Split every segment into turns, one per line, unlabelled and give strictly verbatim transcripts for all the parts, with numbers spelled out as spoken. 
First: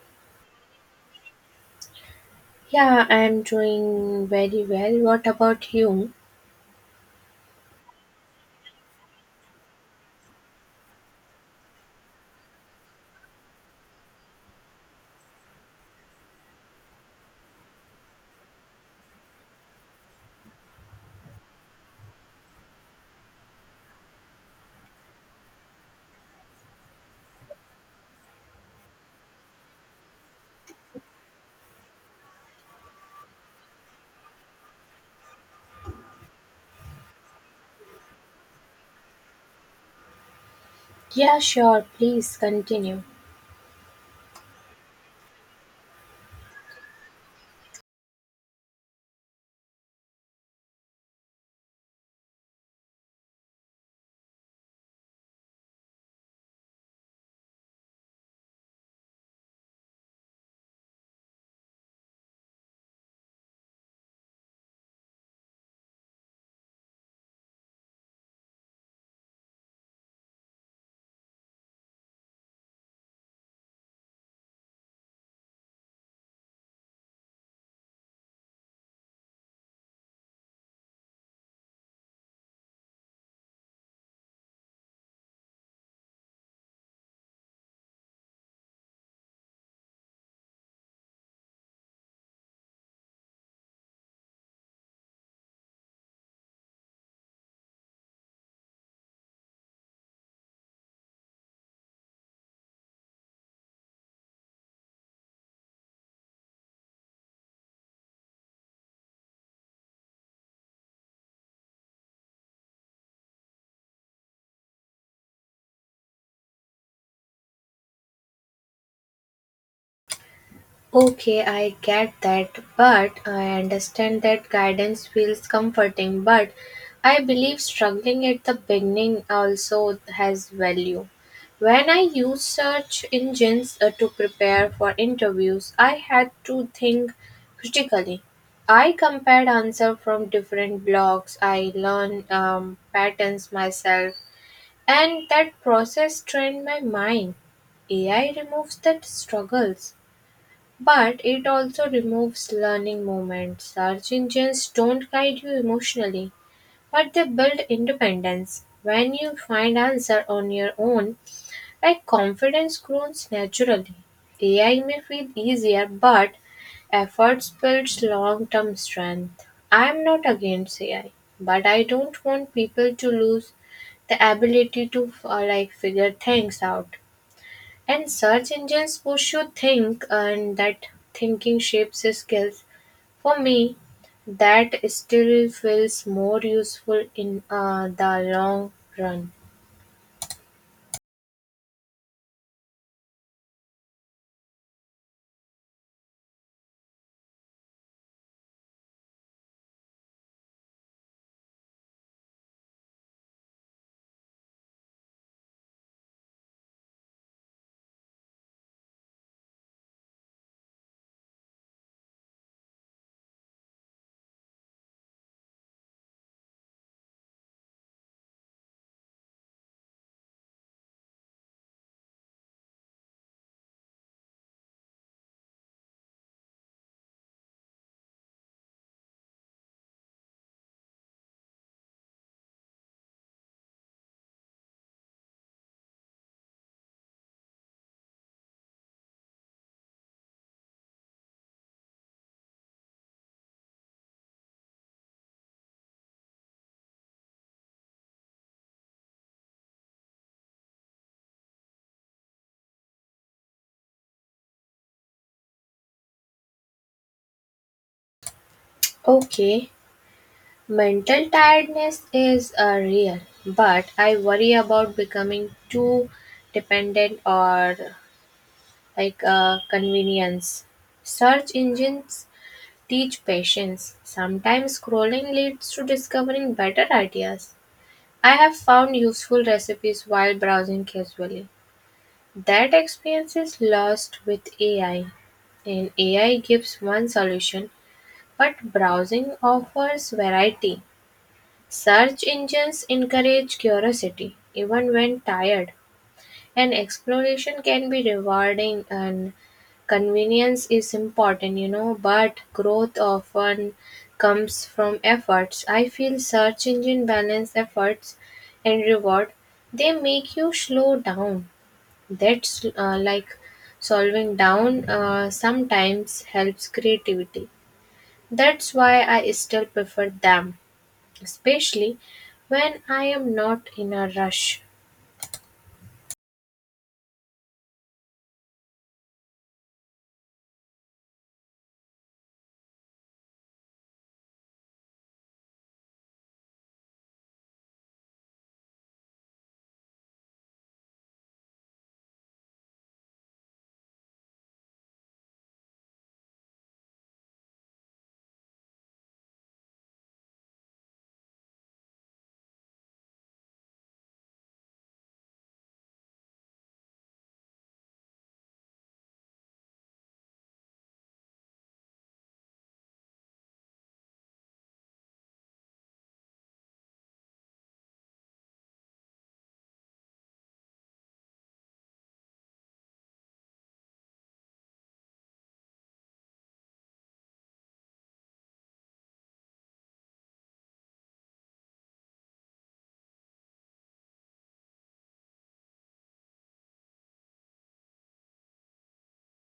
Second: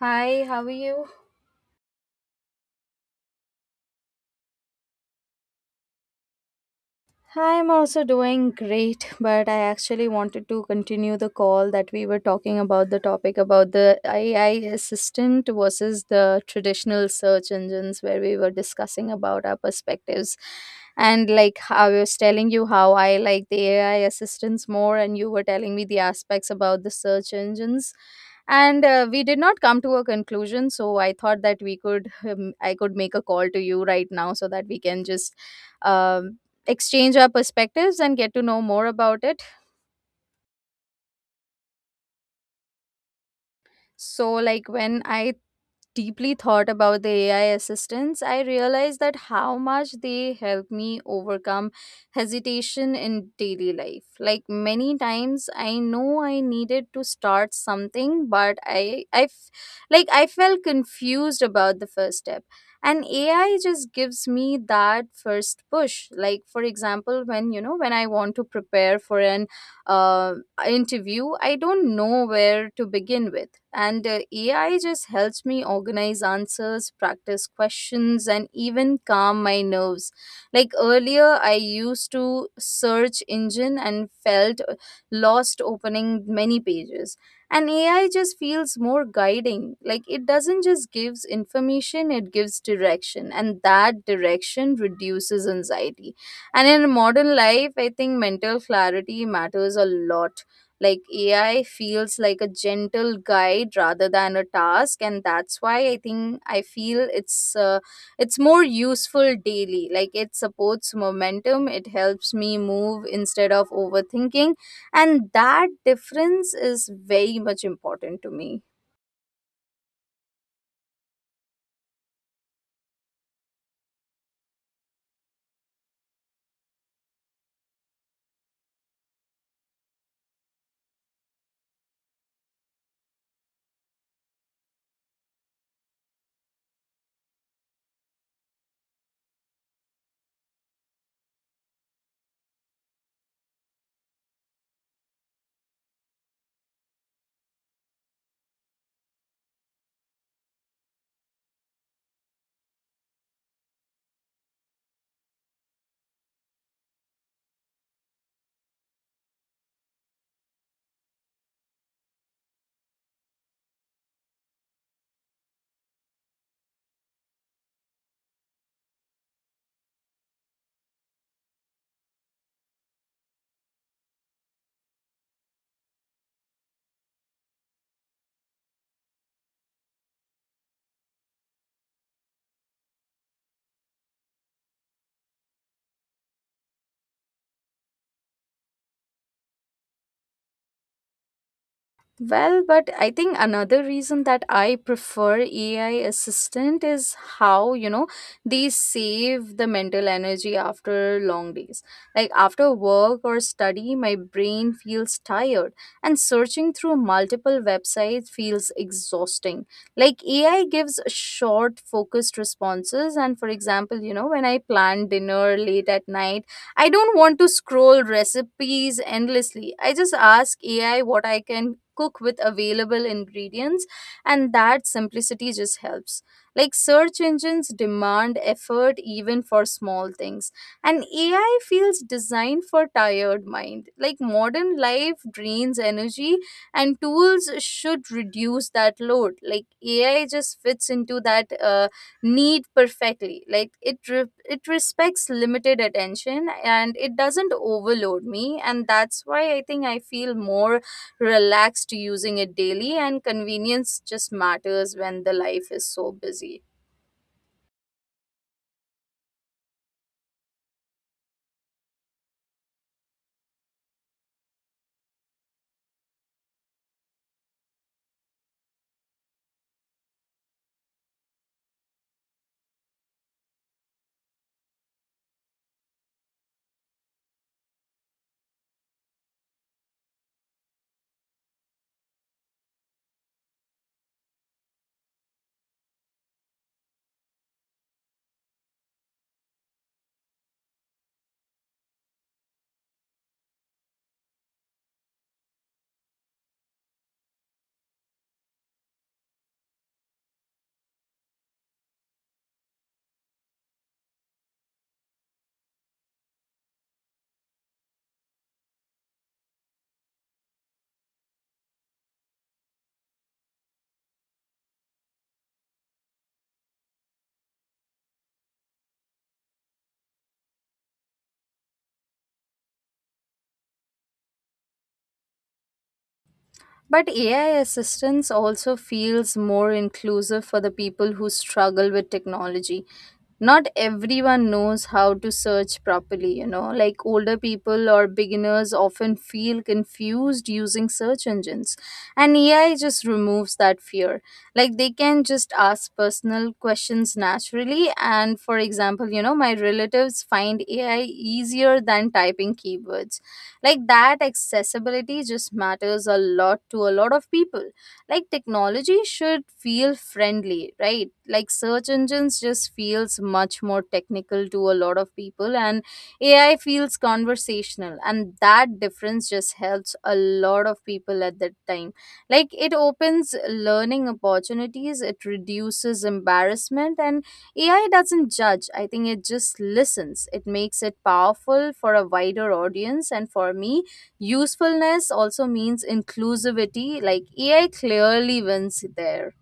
Hi, how are you?
Yeah, I'm doing very well. What about you?
I'm also doing great, but I actually wanted to continue the call that we were talking about, the topic about the A I assistant versus the traditional search engines, where we were discussing about our perspectives. And like how I was telling you how I like the A I assistants more, and you were telling me the aspects about the search engines. And uh, we did not come to a conclusion, so I thought that we could, um, I could make a call to you right now so that we can just um, exchange our perspectives and get to know more about it.
Yeah, sure. Please continue.
So, like, when I deeply thought about the A I assistants, I realized that how much they help me overcome hesitation in daily life. Like, many times I know I needed to start something, but I, I, f- like, I felt confused about the first step. And A I just gives me that first push. Like, for example, when you know, when I want to prepare for an uh, interview, I don't know where to begin with. And uh, A I just helps me organize answers, practice questions, and even calm my nerves. Like earlier, I used to search engine and felt uh, lost opening many pages. And A I just feels more guiding. Like it doesn't just gives information, it gives direction. And that direction reduces anxiety, and in modern life, I think mental clarity matters a lot. Like A I feels like a gentle guide rather than a task, and that's why I think I feel it's uh, it's more useful daily. Like it supports momentum, it helps me move instead of overthinking, and that difference is very much important to me.
Okay, I get that, but I understand that guidance feels comforting, but I believe struggling at the beginning also has value. When I used search engines uh, to prepare for interviews, I had to think critically. I compared answers from different blogs. I learned um, patterns myself. And that process trained my mind. A I removes the struggles, but it also removes learning moments. Search engines don't guide you emotionally, but they build independence. When you find answer on your own, like confidence grows naturally. A I may feel easier, but efforts builds long-term strength. I'm not against A I, but I don't want people to lose the ability to uh, like figure things out. And search engines push you think, and that thinking shapes your skills. For me, that still feels more useful in uh, the long run.
Well, but I think another reason that I prefer A I assistant is how, you know, they save the mental energy after long days. Like after work or study, my brain feels tired and searching through multiple websites feels exhausting. Like A I gives short, focused responses. And for example, you know, when I plan dinner late at night, I don't want to scroll recipes endlessly. I just ask A I what I can cook with available ingredients, and that simplicity just helps. Like search engines demand effort even for small things, and A I feels designed for tired mind. Like modern life drains energy, and tools should reduce that load. Like A I just fits into that. Uh, need perfectly, like it re- it respects limited attention, and it doesn't overload me, and that's why I think I feel more relaxed using it daily, and convenience just matters when the life is so busy.
Okay, mental tiredness is uh, real, but I worry about becoming too dependent or like uh, convenience. Search engines teach patience. Sometimes scrolling leads to discovering better ideas. I have found useful recipes while browsing casually. That experience is lost with A I, and A I gives one solution, but browsing offers variety. Search engines encourage curiosity, even when tired. And exploration can be rewarding, and convenience is important, you know, but growth often comes from efforts. I feel search engine balance efforts and reward. They make you slow down. That's uh, like solving down uh, sometimes helps creativity. That's why I still prefer them, especially when I am not in a rush.
But A I assistance also feels more inclusive for the people who struggle with technology. Not everyone knows how to search properly, you know, like older people or beginners often feel confused using search engines. And A I just removes that fear. Like they can just ask personal questions naturally. And for example, you know, my relatives find A I easier than typing keywords, like that accessibility just matters a lot to a lot of people. Like technology should feel friendly, right? Like search engines just feels much more technical to a lot of people, and AI feels conversational, and that difference just helps a lot of people at that time. Like it opens learning opportunities, it reduces embarrassment, and A I doesn't judge, I think it just listens. It makes it powerful for a wider audience. And for me, usefulness also means inclusivity. Like A I clearly wins there.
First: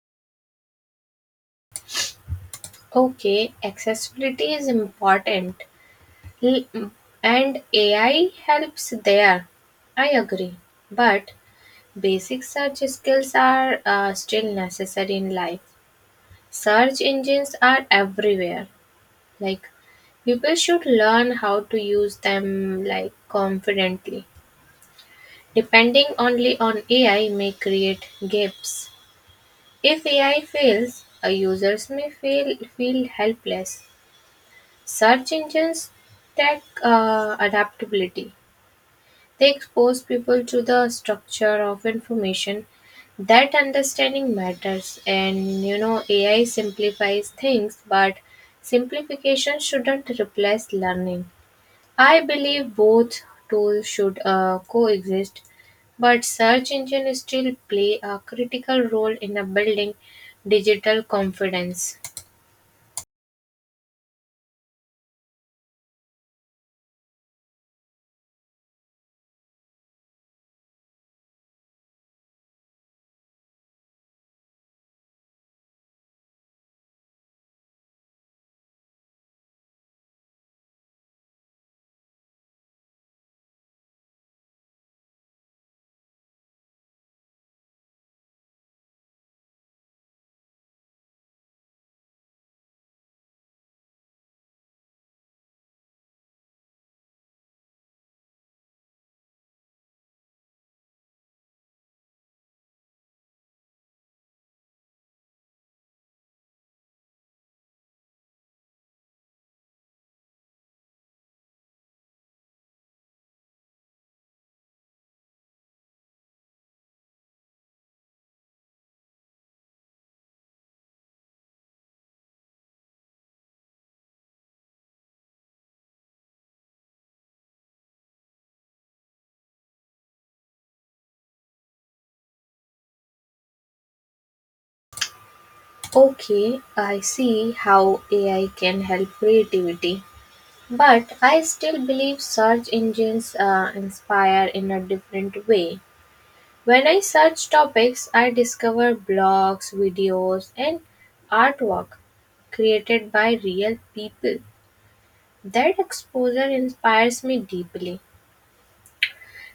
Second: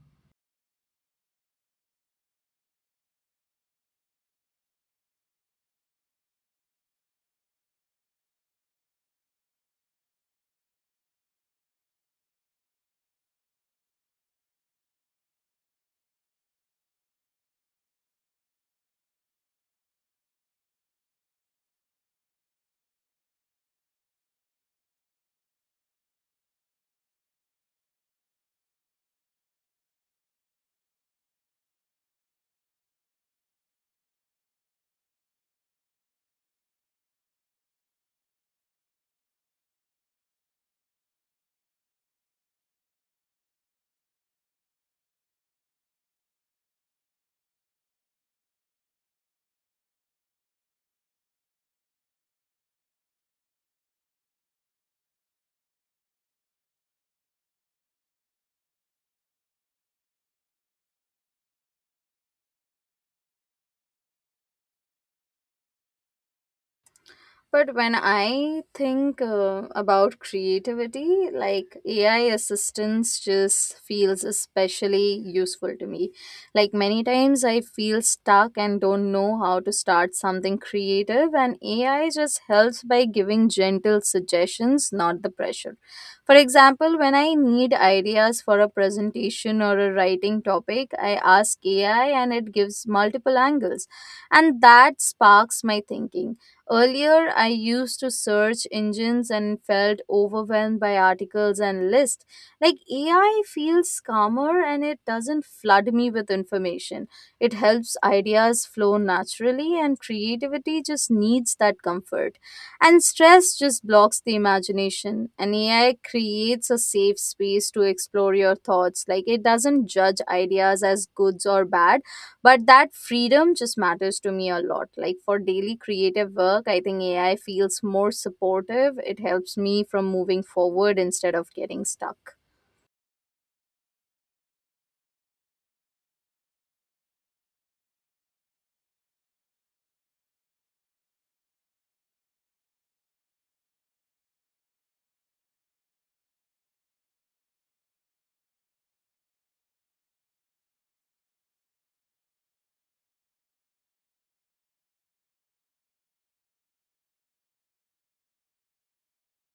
Okay, accessibility is important. L- mm, And A I helps there, I agree. But basic search skills are uh, still necessary in life. Search engines are everywhere. Like people should learn how to use them like confidently. Depending only on A I may create gaps. If A I fails, uh, users may feel feel helpless. Search engines tech uh, adaptability. They expose people to the structure of information, that understanding matters. And you know, A I simplifies things, but simplification shouldn't replace learning. I believe both tools should uh, coexist, but search engines still play a critical role in a building digital confidence.
But when I think uh, about creativity, like A I assistance just feels especially useful to me. Like many times I feel stuck and don't know how to start something creative, and A I just helps by giving gentle suggestions, not the pressure. For example, when I need ideas for a presentation or a writing topic, I ask A I and it gives multiple angles, and that sparks my thinking. Earlier, I used to search engines and felt overwhelmed by articles and lists. Like A I feels calmer and it doesn't flood me with information. It helps ideas flow naturally, and creativity just needs that comfort. And stress just blocks the imagination. And A I creates a safe space to explore your thoughts. Like it doesn't judge ideas as goods or bad, but that freedom just matters to me a lot. Like for daily creative work, I think AI feels more supportive, it helps me from moving forward instead of getting stuck.
Okay, I see how A I can help creativity. But I still believe search engines uh, inspire in a different way. When I search topics, I discover blogs, videos, and artwork created by real people. That exposure inspires me deeply.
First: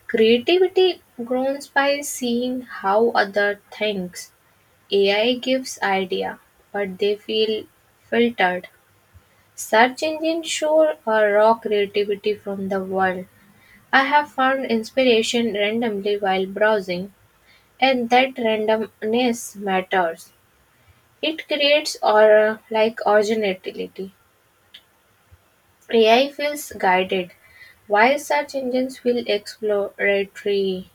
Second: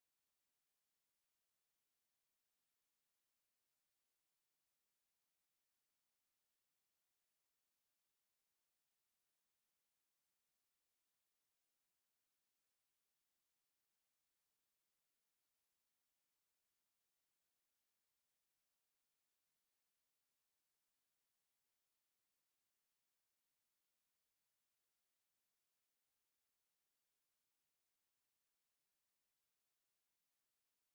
Creativity grows by seeing how other thinks. A I gives idea, but they feel filtered. Search engines show a raw creativity from the world. I have found inspiration randomly while browsing, and that randomness matters. It creates or like originality. A I feels guided, while search engines feel exploratory.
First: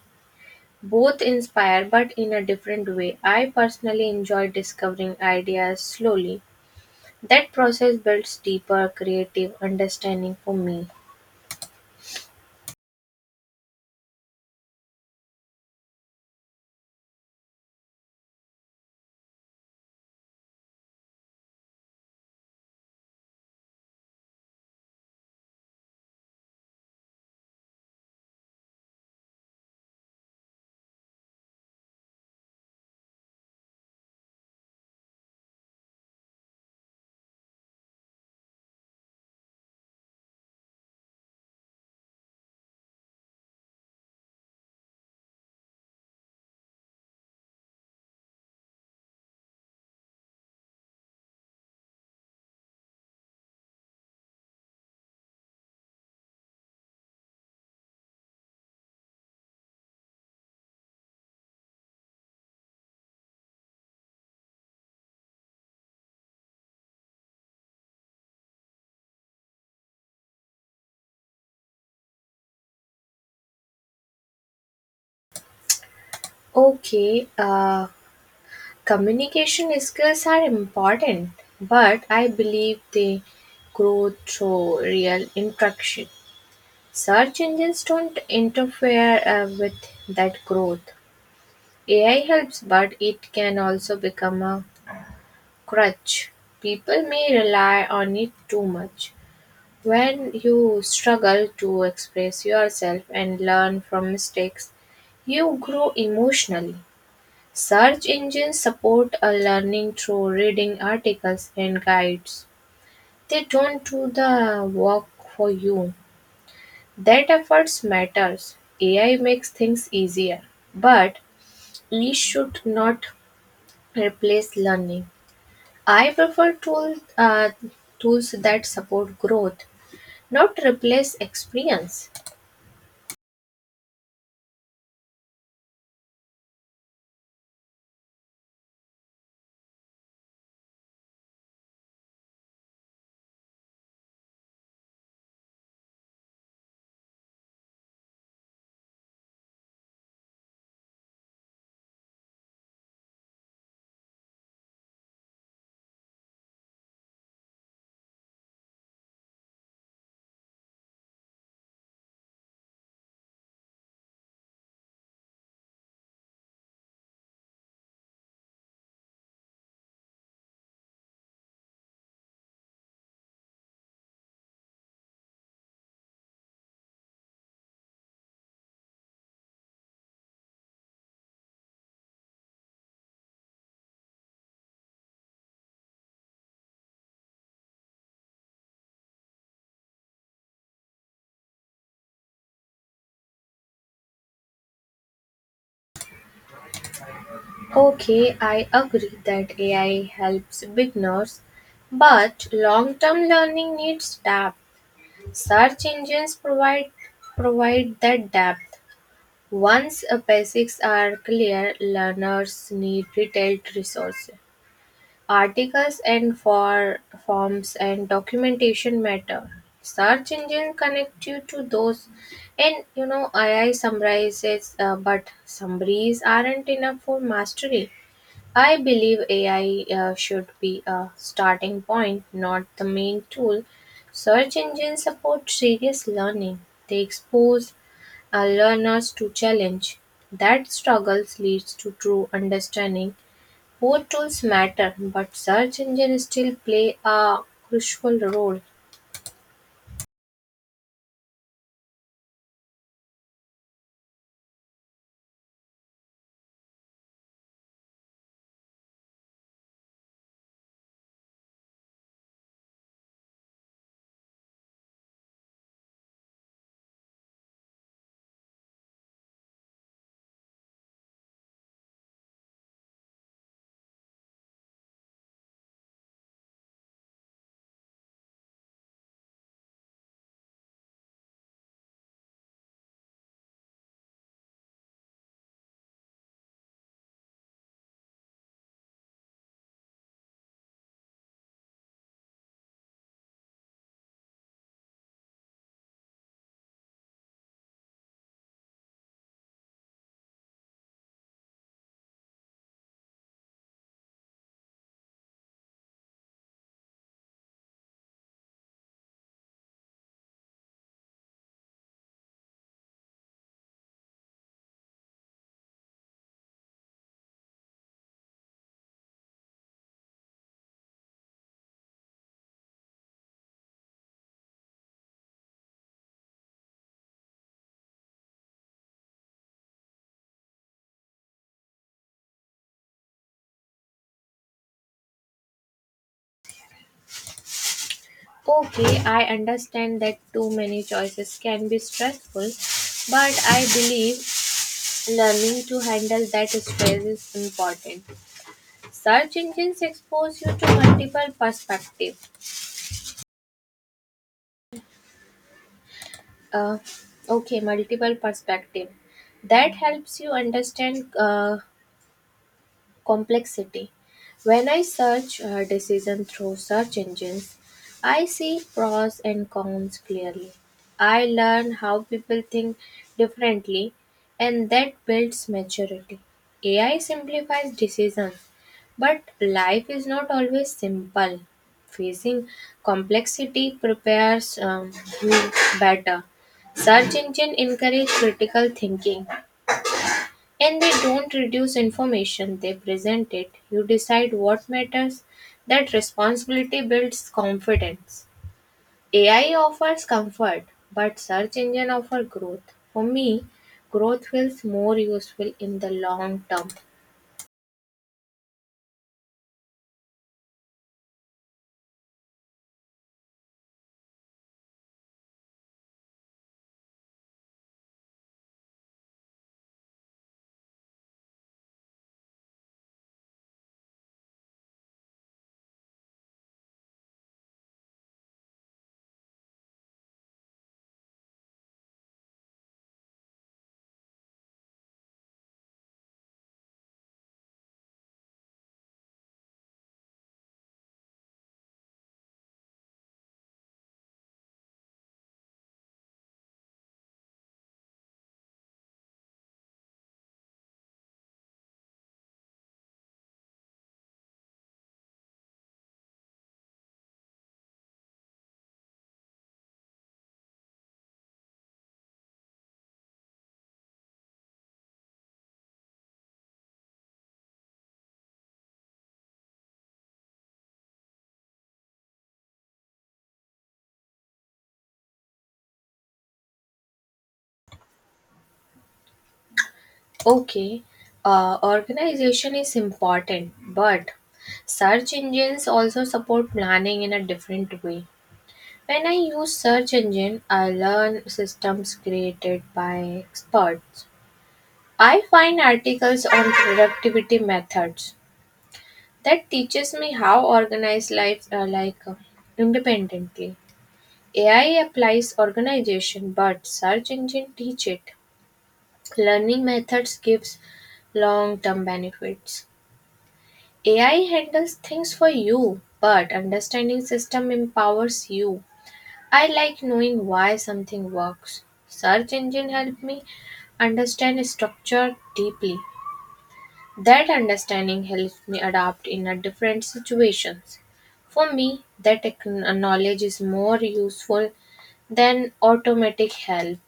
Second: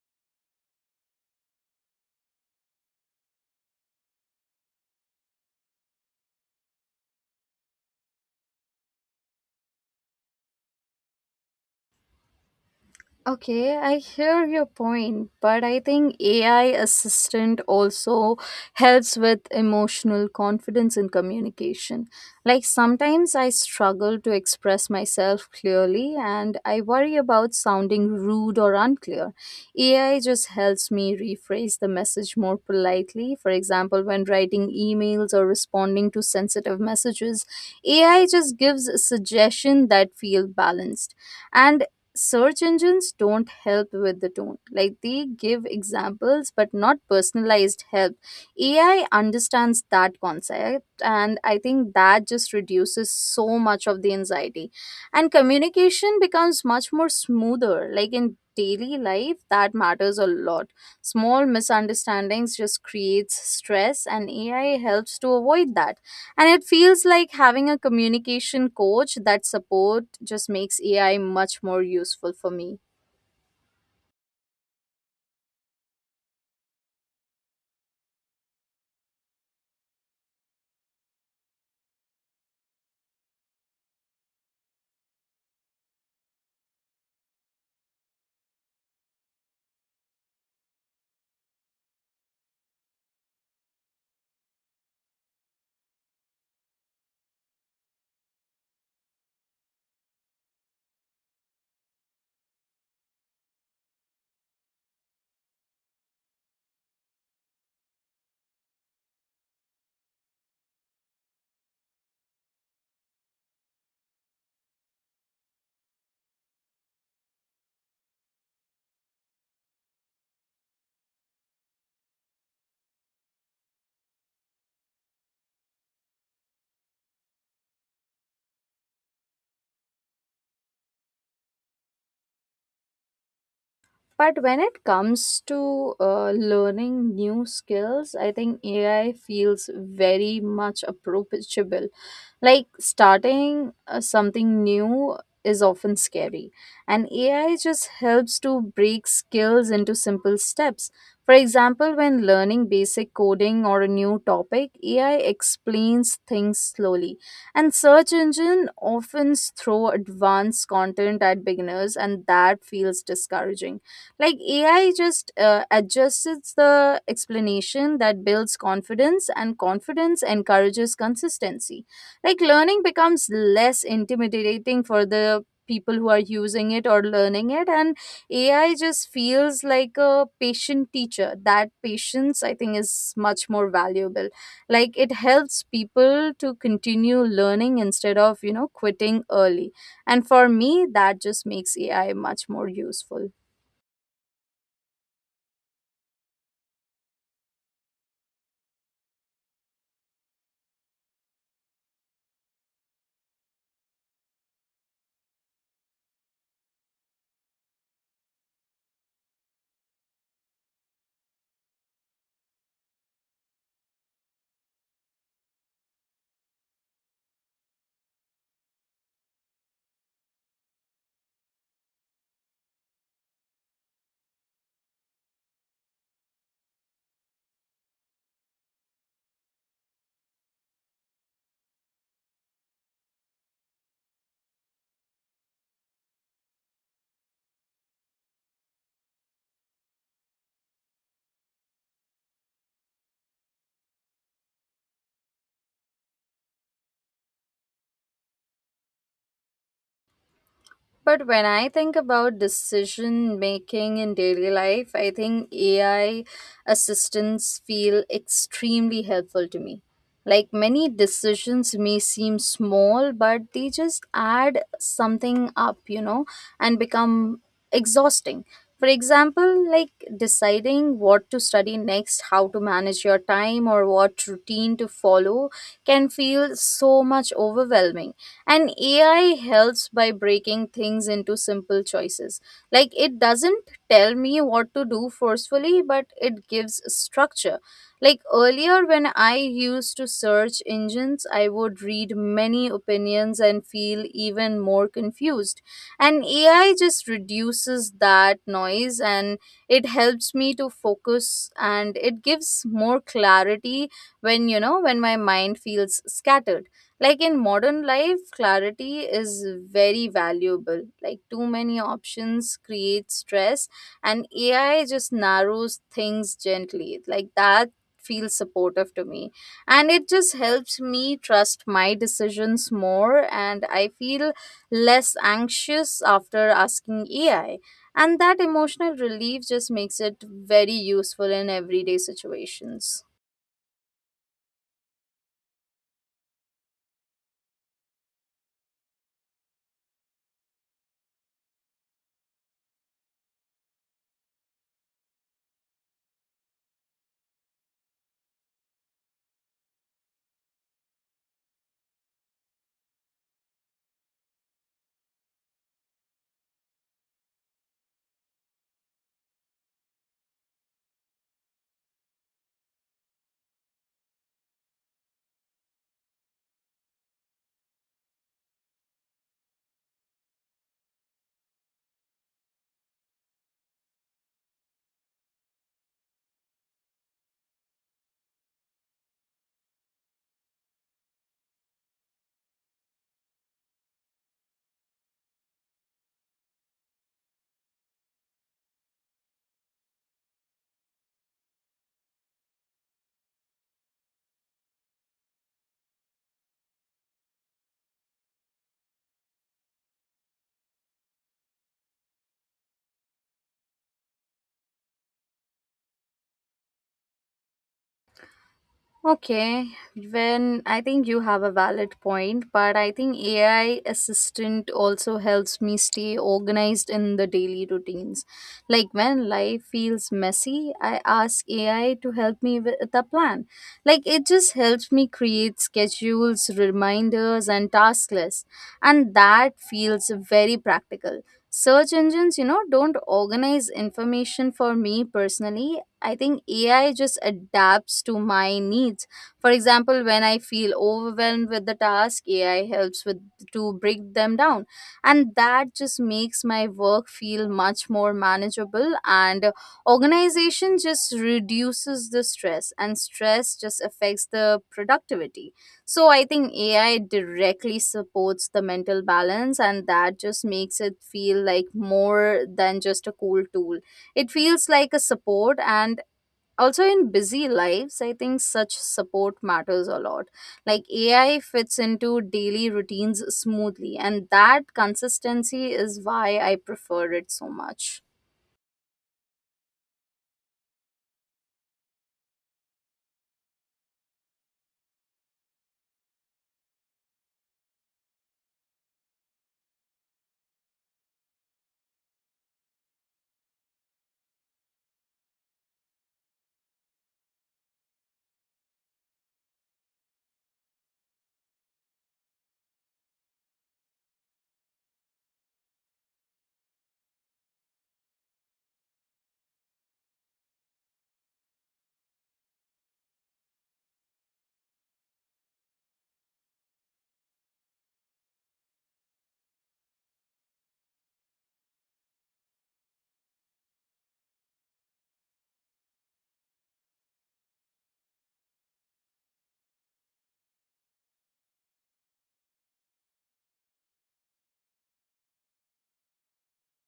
Both inspire, but in a different way. I personally enjoy discovering ideas slowly. That process builds deeper creative understanding for me.
Okay, I hear your point, but I think A I assistant also helps with emotional confidence and communication. Like sometimes I struggle to express myself clearly and I worry about sounding rude or unclear. A I just helps me rephrase the message more politely. For example, when writing emails or responding to sensitive messages, A I just gives a suggestion that feel balanced, and search engines don't help with the tone, like they give examples but not personalized help. AI understands that concept, and I think that just reduces so much of the anxiety, and communication becomes much more smoother. Like in daily life that matters a lot. Small misunderstandings just creates stress, and AI helps to avoid that, and it feels like having a communication coach. That support just makes A I much more useful for me.
Okay, uh, communication skills are important, but I believe they grow through real interaction. Search engines don't interfere uh, with that growth. A I helps, but it can also become a crutch. People may rely on it too much. When you struggle to express yourself and learn from mistakes, you grow emotionally. Search engines support a learning through reading articles and guides. They don't do the work for you. That efforts matters. A I makes things easier, but it should not replace learning. I prefer tools uh, tools that support growth, not replace experience.
But when it comes to uh, learning new skills, I think A I feels very much approachable. Like starting uh, something new is often scary, and A I just helps to break skills into simple steps. For example, when learning basic coding or a new topic, A I explains things slowly. And search engine often throw advanced content at beginners, and that feels discouraging. Like AI just uh, adjusts the explanation, that builds confidence, and confidence encourages consistency. Like learning becomes less intimidating for the people who are using it or learning it, and AI just feels like a patient teacher. That patience, I think, is much more valuable. Like it helps people to continue learning instead of, you know, quitting early, and for me that just makes AI much more useful.
Okay, I agree that A I helps beginners, but long-term learning needs depth. Search engines provide provide that depth. Once uh, basics are clear, learners need detailed resources. Articles and for forms and documentation matter. Search engine connect you to those, and you know A I summarizes, uh, but summaries aren't enough for mastery. I believe A I uh, should be a starting point, not the main tool. Search engines support serious learning. They expose uh, learners to challenge. That struggles leads to true understanding. Both tools matter, but search engines still play a crucial role.
But when I think about decision making in daily life, I think A I assistants feel extremely helpful to me. Like many decisions may seem small, but they just add something up, you know, and become exhausting. For example, like deciding what to study next, how to manage your time, or what routine to follow can feel so much overwhelming, and A I helps by breaking things into simple choices. Like it doesn't tell me what to do forcefully, but it gives structure. Like earlier, when I used to search engines, I would read many opinions and feel even more confused. And A I just reduces that noise, and it helps me to focus, and it gives more clarity when, you know, when my mind feels scattered. Like in modern life, clarity is very valuable. Like too many options create stress, and A I just narrows things gently. Like that feels supportive to me. And it just helps me trust my decisions more, and I feel less anxious after asking A I. And that emotional relief just makes it very useful in everyday situations.
Okay, I understand that too many choices can be stressful, but I believe learning to handle that stress is important. Search engines expose you to multiple perspective. Uh, okay, multiple perspective. That helps you understand uh, complexity. When I search a decision through search engines, I see pros and cons clearly. I learn how people think differently, and that builds maturity. A I simplifies decisions, but life is not always simple. Facing complexity prepares um, you better. Search engine encourage critical thinking, and they don't reduce information, they present it. You decide what matters. That responsibility builds confidence. A I offers comfort, but search engine offer growth. For me, growth feels more useful in the long term.
Okay, when I think you have a valid point, but I think A I assistant also helps me stay organized in the daily routines. Like when life feels messy, I ask A I to help me with a plan. Like it just helps me create schedules, reminders, and task lists, and that feels very practical. Search engines, you know, don't organize information for me personally. I think A I just adapts to my needs. For example, when I feel overwhelmed with the task, A I helps with to break them down, and that just makes my work feel much more manageable. And uh, organization just reduces the stress, and stress just affects the productivity. So I think A I directly supports the mental balance, and that just makes it feel like more than just a cool tool. It feels like a support, and also in busy lives, I think such support matters a lot. Like A I fits into daily routines smoothly, and that consistency is why I prefer it so much.
Okay, uh, organization is important, but search engines also support planning in a different way. When I use search engine, I learn systems created by experts. I find articles on productivity methods that teaches me how organize life uh, like uh, independently. A I applies organization, but search engine teach it. Learning methods gives long-term benefits. A I handles things for you, but understanding system empowers you. I like knowing why something works. Search engine help me understand structure deeply. That understanding helps me adapt in a different situations. For me, that ec- knowledge is more useful than automatic help.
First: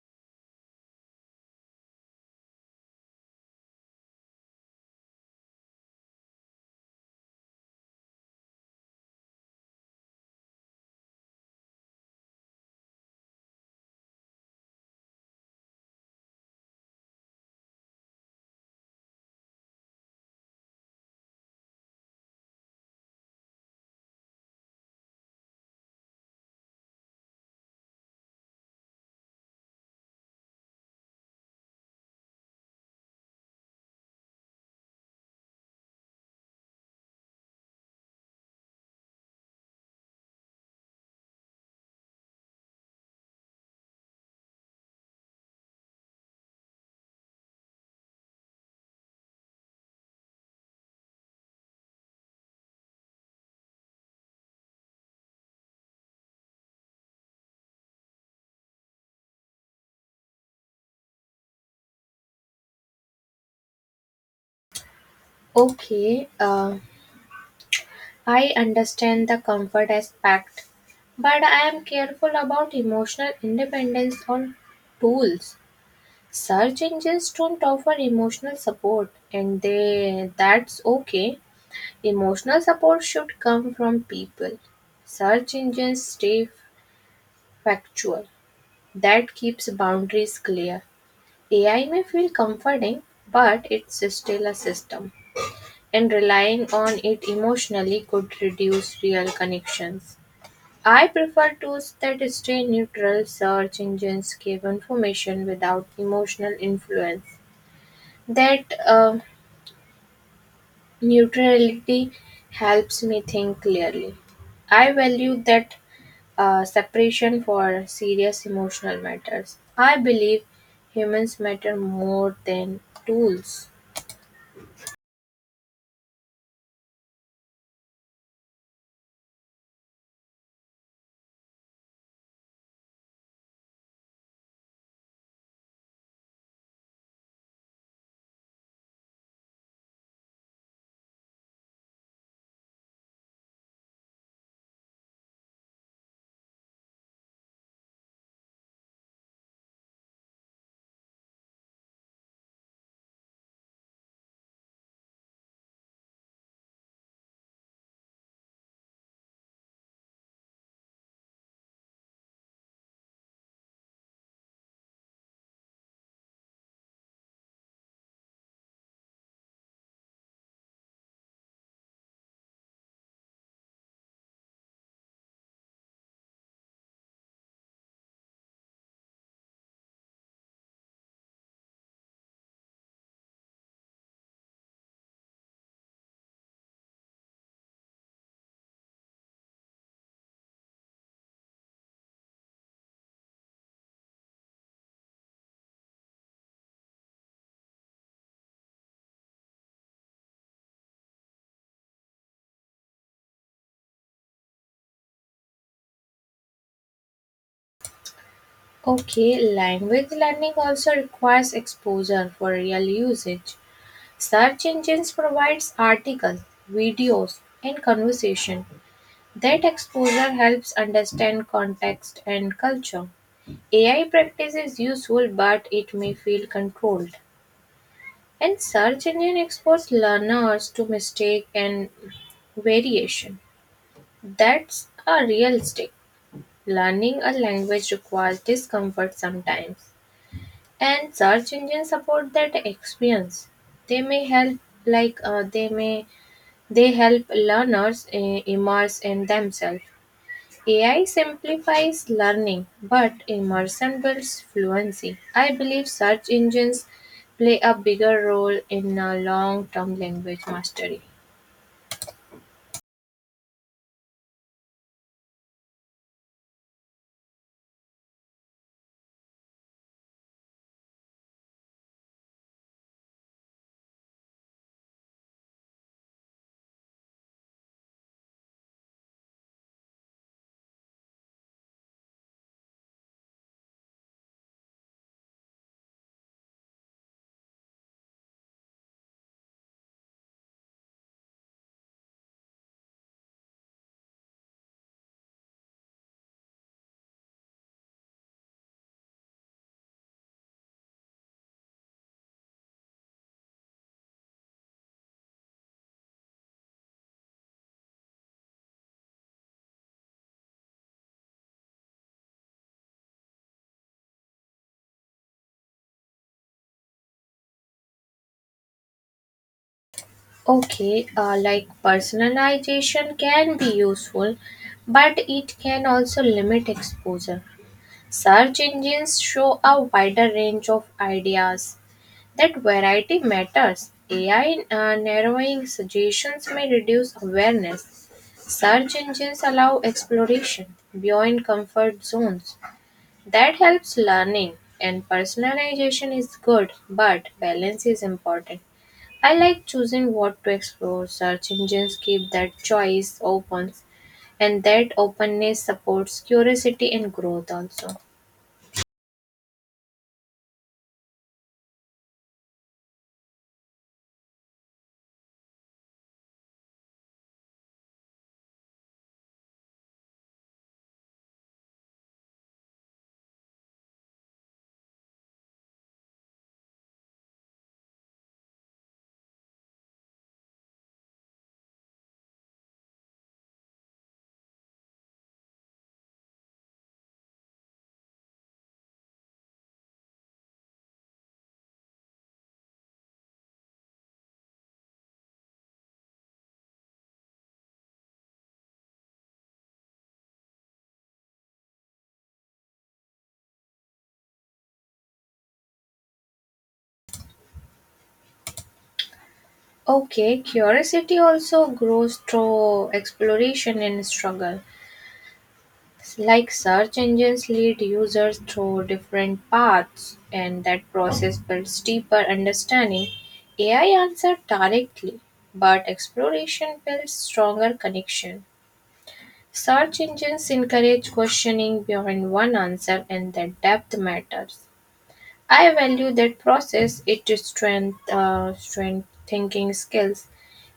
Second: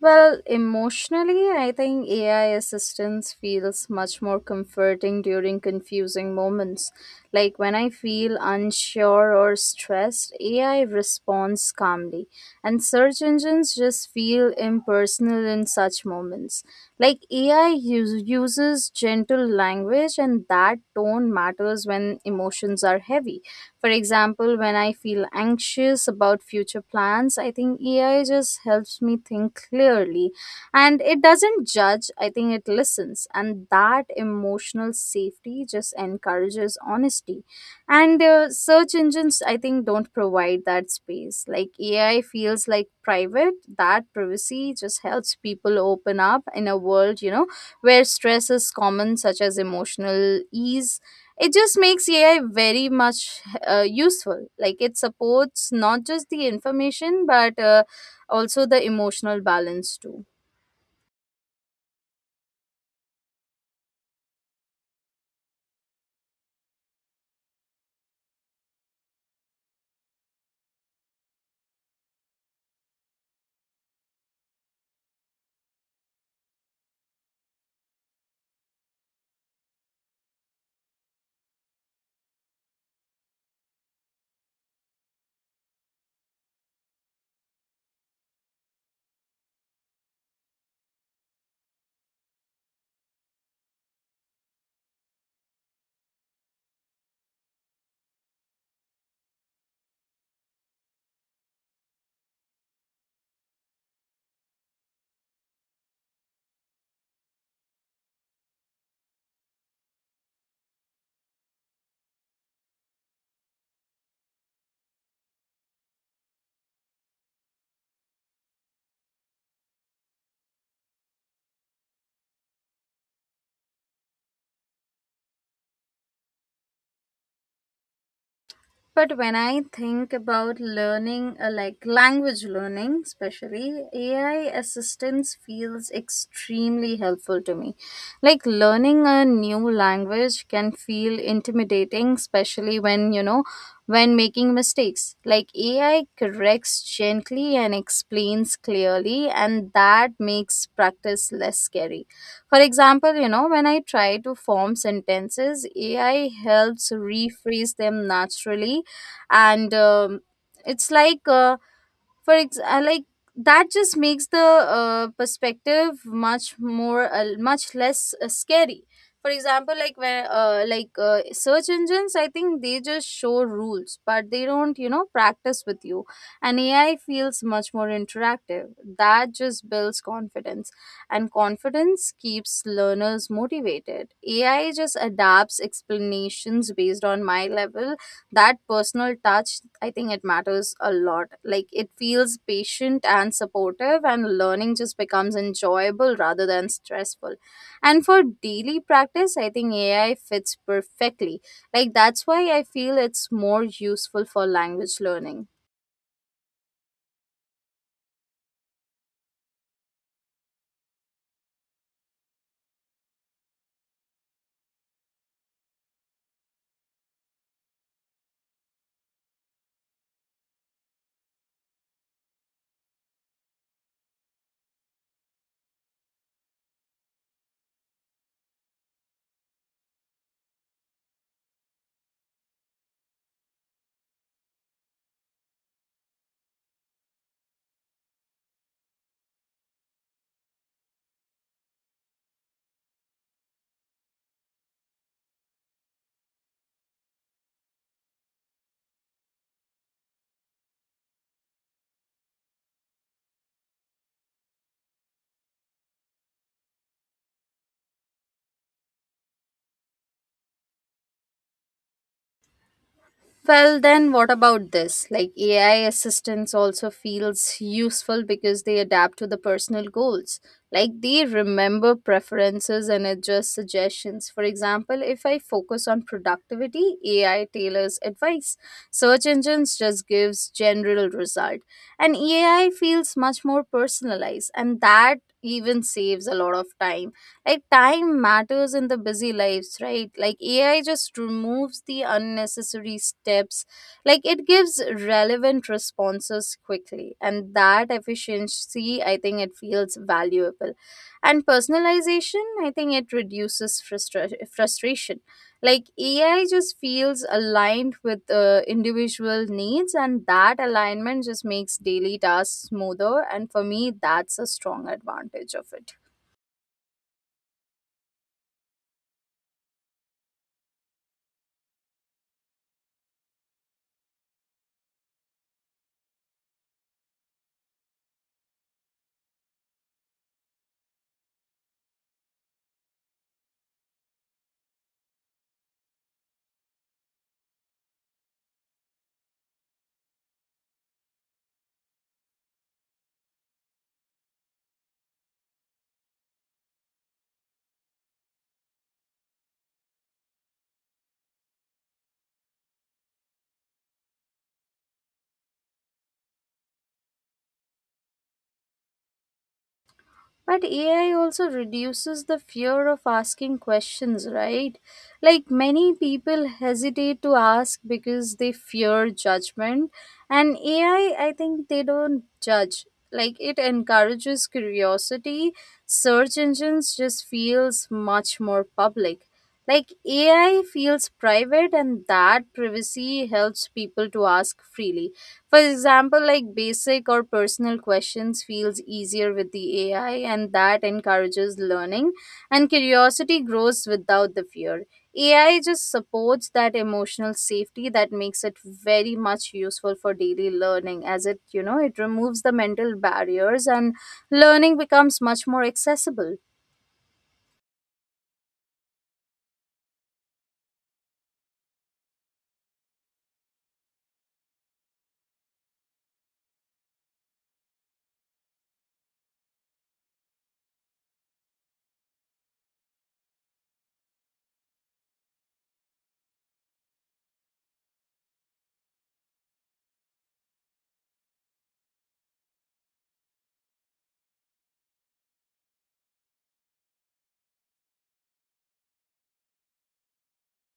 Well, emotionally, I think A I assistance feels much more comforting during confusing moments. Like when I feel unsure or stressed, A I responds calmly, and search engines just feel impersonal in such moments. Like A I us- uses gentle language, and that tone matters when emotions are heavy. For example, when I feel anxious about future plans, I think A I just helps me think clearly and it doesn't judge, I think it listens. And that emotional safety just encourages honesty. And uh, search engines, I think, don't provide that space. Like A I feels like private, that privacy just helps people open up in a world, you know, where stress is common, such as emotional ease. It just makes AI very much uh, useful. Like it supports not just the information but uh, also the emotional balance too.
Okay, uh, I understand the comfort aspect, but I am careful about emotional independence on tools. Search engines don't offer emotional support, and they that's okay. Emotional support should come from people. Search engines stay factual. That keeps boundaries clear. A I may feel comforting, but it's still a system, and relying on it emotionally could reduce real connections. I prefer tools that stay neutral. Search engines give information without emotional influence. That uh, neutrality helps me think clearly. I value that uh, separation for serious emotional matters. I believe humans matter more than tools.
But when I think about learning, uh, like language learning, especially, A I assistance feels extremely helpful to me. Like learning a new language can feel intimidating, especially when, you know, when making mistakes. Like A I corrects gently and explains clearly, and that makes practice less scary. For example, you know, when I try to form sentences, A I helps rephrase them naturally and um, it's like uh, for ex- uh, like that just makes the uh, perspective much more uh, much less uh, scary. For example, like where uh, like uh, search engines, I think they just show rules, but they don't you know practice with you. And AI feels much more interactive. That just builds confidence, and confidence keeps learners motivated. AI just adapts explanations based on my level. That personal touch, I think it matters a lot. Like it feels patient and supportive, and learning just becomes enjoyable rather than stressful. And for daily practice, I think AI fits perfectly. Like that's why I feel it's more useful for language learning.
Okay, language learning also requires exposure for real usage. Search engines provides articles, videos, and conversation. That exposure helps understand context and culture. A I practice is useful, but it may feel controlled. And search engine expose learners to mistake and variation. That's a real stick. Learning a language requires discomfort sometimes. And search engines support that experience. They may help like uh, they may They help learners eh, immerse in themselves. A I simplifies learning, but immersion builds fluency. I believe search engines play a bigger role in uh, long-term language mastery.
Well, then what about this? Like A I assistants also feels useful because they adapt to the personal goals. Like they remember preferences and adjust suggestions. For example, if I focus on productivity, A I tailors advice. Search engines just gives general result. And A I feels much more personalized, and that even saves a lot of time. Like time matters in the busy lives, right? Like AI just removes the unnecessary steps. Like it gives relevant responses quickly, and that efficiency, I think it feels valuable. And personalization, I think it reduces frustra- frustration. Like AI just feels aligned with uh, individual needs, and that alignment just makes daily tasks smoother, and for me that's a strong advantage of it.
Okay, uh, like personalization can be useful, but it can also limit exposure. Search engines show a wider range of ideas. That variety matters. A I uh, narrowing suggestions may reduce awareness. Search engines allow exploration beyond comfort zones. That helps learning, and personalization is good, but balance is important. I like choosing what to explore. Search engines keep that choice open, and that openness supports curiosity and growth also.
But A I also reduces the fear of asking questions, right? Like many people hesitate to ask because they fear judgment. And A I, I I think they don't judge. Like it encourages curiosity. Search engines just feels much more public. Like A I feels private, and that privacy helps people to ask freely. For example, like basic or personal questions feels easier with the A I, and that encourages learning, and curiosity grows without the fear. A I just supports that emotional safety that makes it very much useful for daily learning, as it, you know, it removes the mental barriers, and learning becomes much more accessible.
Okay, curiosity also grows through exploration and struggle. Like search engines lead users through different paths, and that process builds deeper understanding. A I answers directly, but exploration builds stronger connection. Search engines encourage questioning behind one answer, and that depth matters. I value that process. It is strength, uh, strength thinking skills.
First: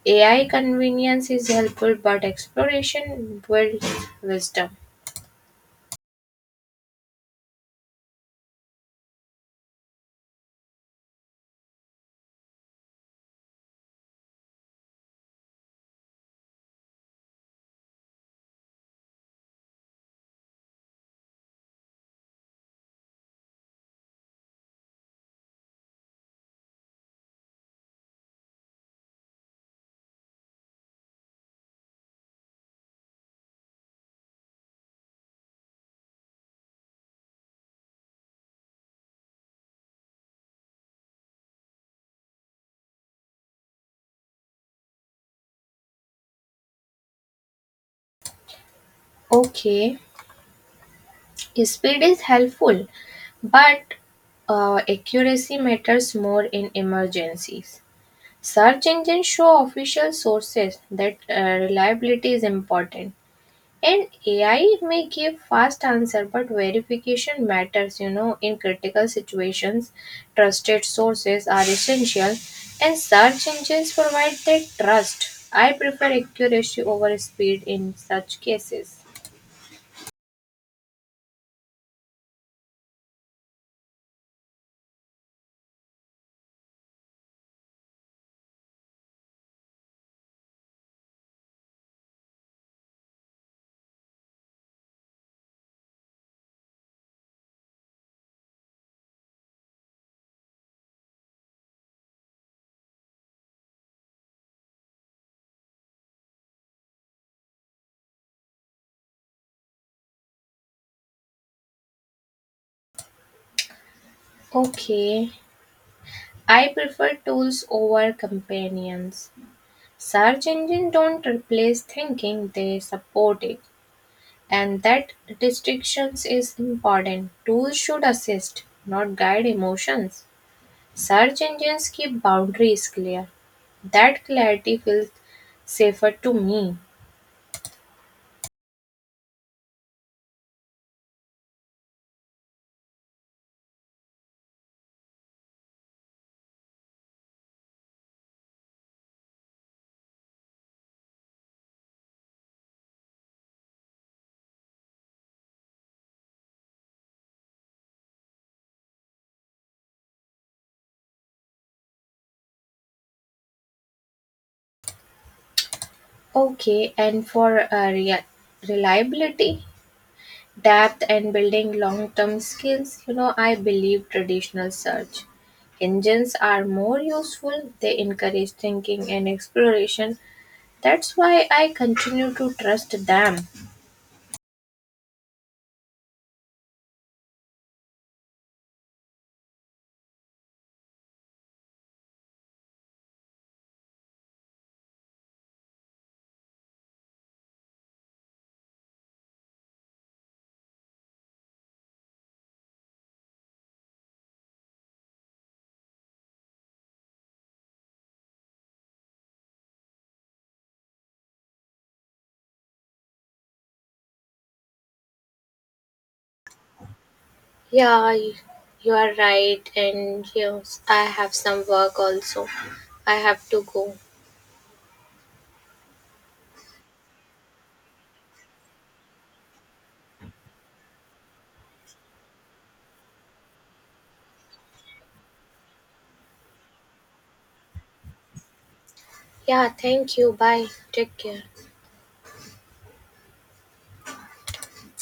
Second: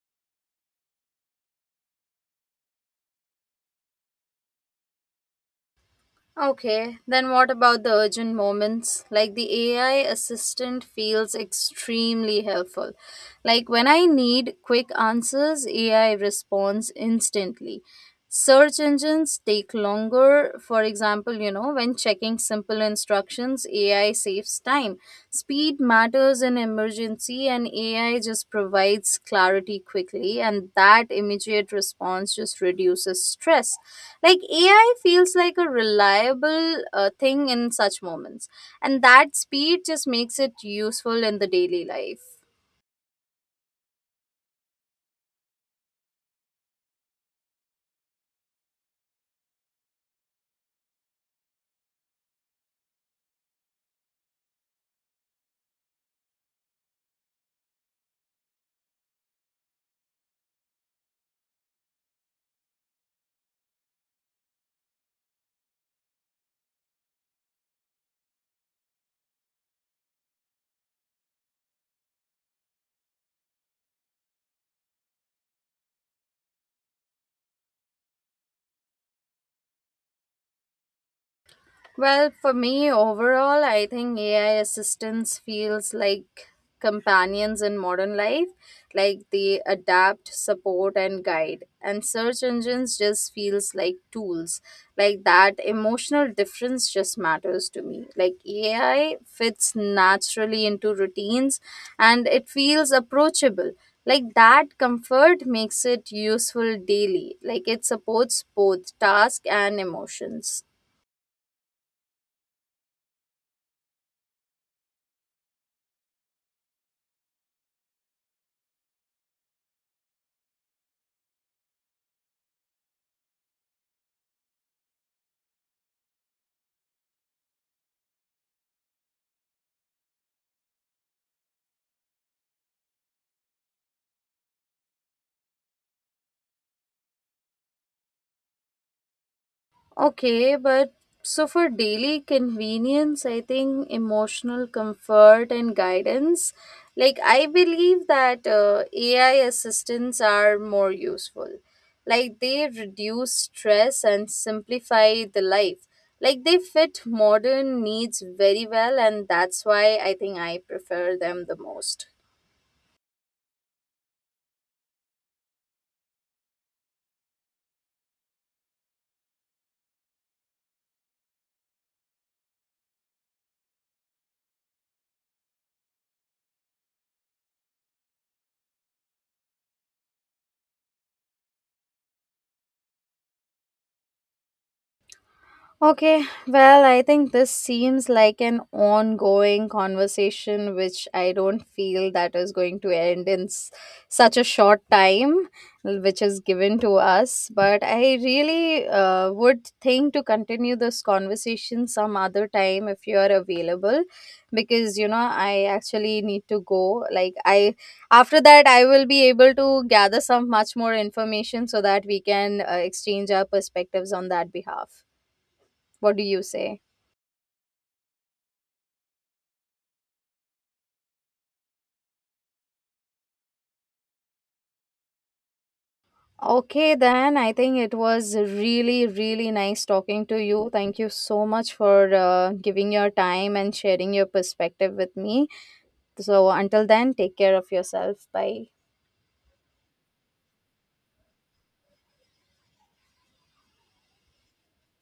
A I convenience is helpful, but exploration builds wisdom.
Okay, then what about the urgent moments? Like the A I assistant feels extremely helpful. Like when I need quick answers, A I responds instantly. Search engines take longer. For example, you know, when checking simple instructions, A I saves time. Speed matters in emergency, and A I just provides clarity quickly, and that immediate response just reduces stress. Like, A I feels like a reliable uh, thing in such moments, and that speed just makes it useful in the daily life.
Okay, speed is helpful, but uh, accuracy matters more in emergencies. Search engines show official sources that uh, reliability is important. And A I may give fast answer, but verification matters, you know, in critical situations. Trusted sources are essential, and search engines provide that trust. I prefer accuracy over speed in such cases.
Well, for me overall, I think A I assistance feels like companions in modern life, like they adapt, support and guide. And search engines just feels like tools. Like that emotional difference just matters to me. Like A I fits naturally into routines, and it feels approachable. Like that comfort makes it useful daily. Like it supports both task and emotions.
Okay, I prefer tools over companions. Search engines don't replace thinking, they support it. And that distinction is important. Tools should assist, not guide emotions. Search engines keep boundaries clear. That clarity feels safer to me.
Okay, but so for daily convenience, I think emotional comfort and guidance, like I believe that uh, A I assistants are more useful. Like they reduce stress and simplify the life. Like they fit modern needs very well, and that's why I think I prefer them the most.
Okay, and for uh, rea- reliability, depth, and building long term skills, you know, I believe traditional search engines are more useful. They encourage thinking and exploration. That's why I continue to trust them.
Okay, well, I think this seems like an ongoing conversation, which I don't feel that is going to end in s- such a short time, which is given to us. But I really uh, would think to continue this conversation some other time if you are available, because you know I actually need to go. Like I, after that, I will be able to gather some much more information so that we can uh, exchange our perspectives on that behalf. What do you say?
Yeah, y- you are right, and yes, I have some work also. I have to go.
Okay, then I think it was really, really nice talking to you. Thank you so much for uh, giving your time and sharing your perspective with me. So, until then, take care of yourself. Bye.
Yeah, thank you. Bye. Take care.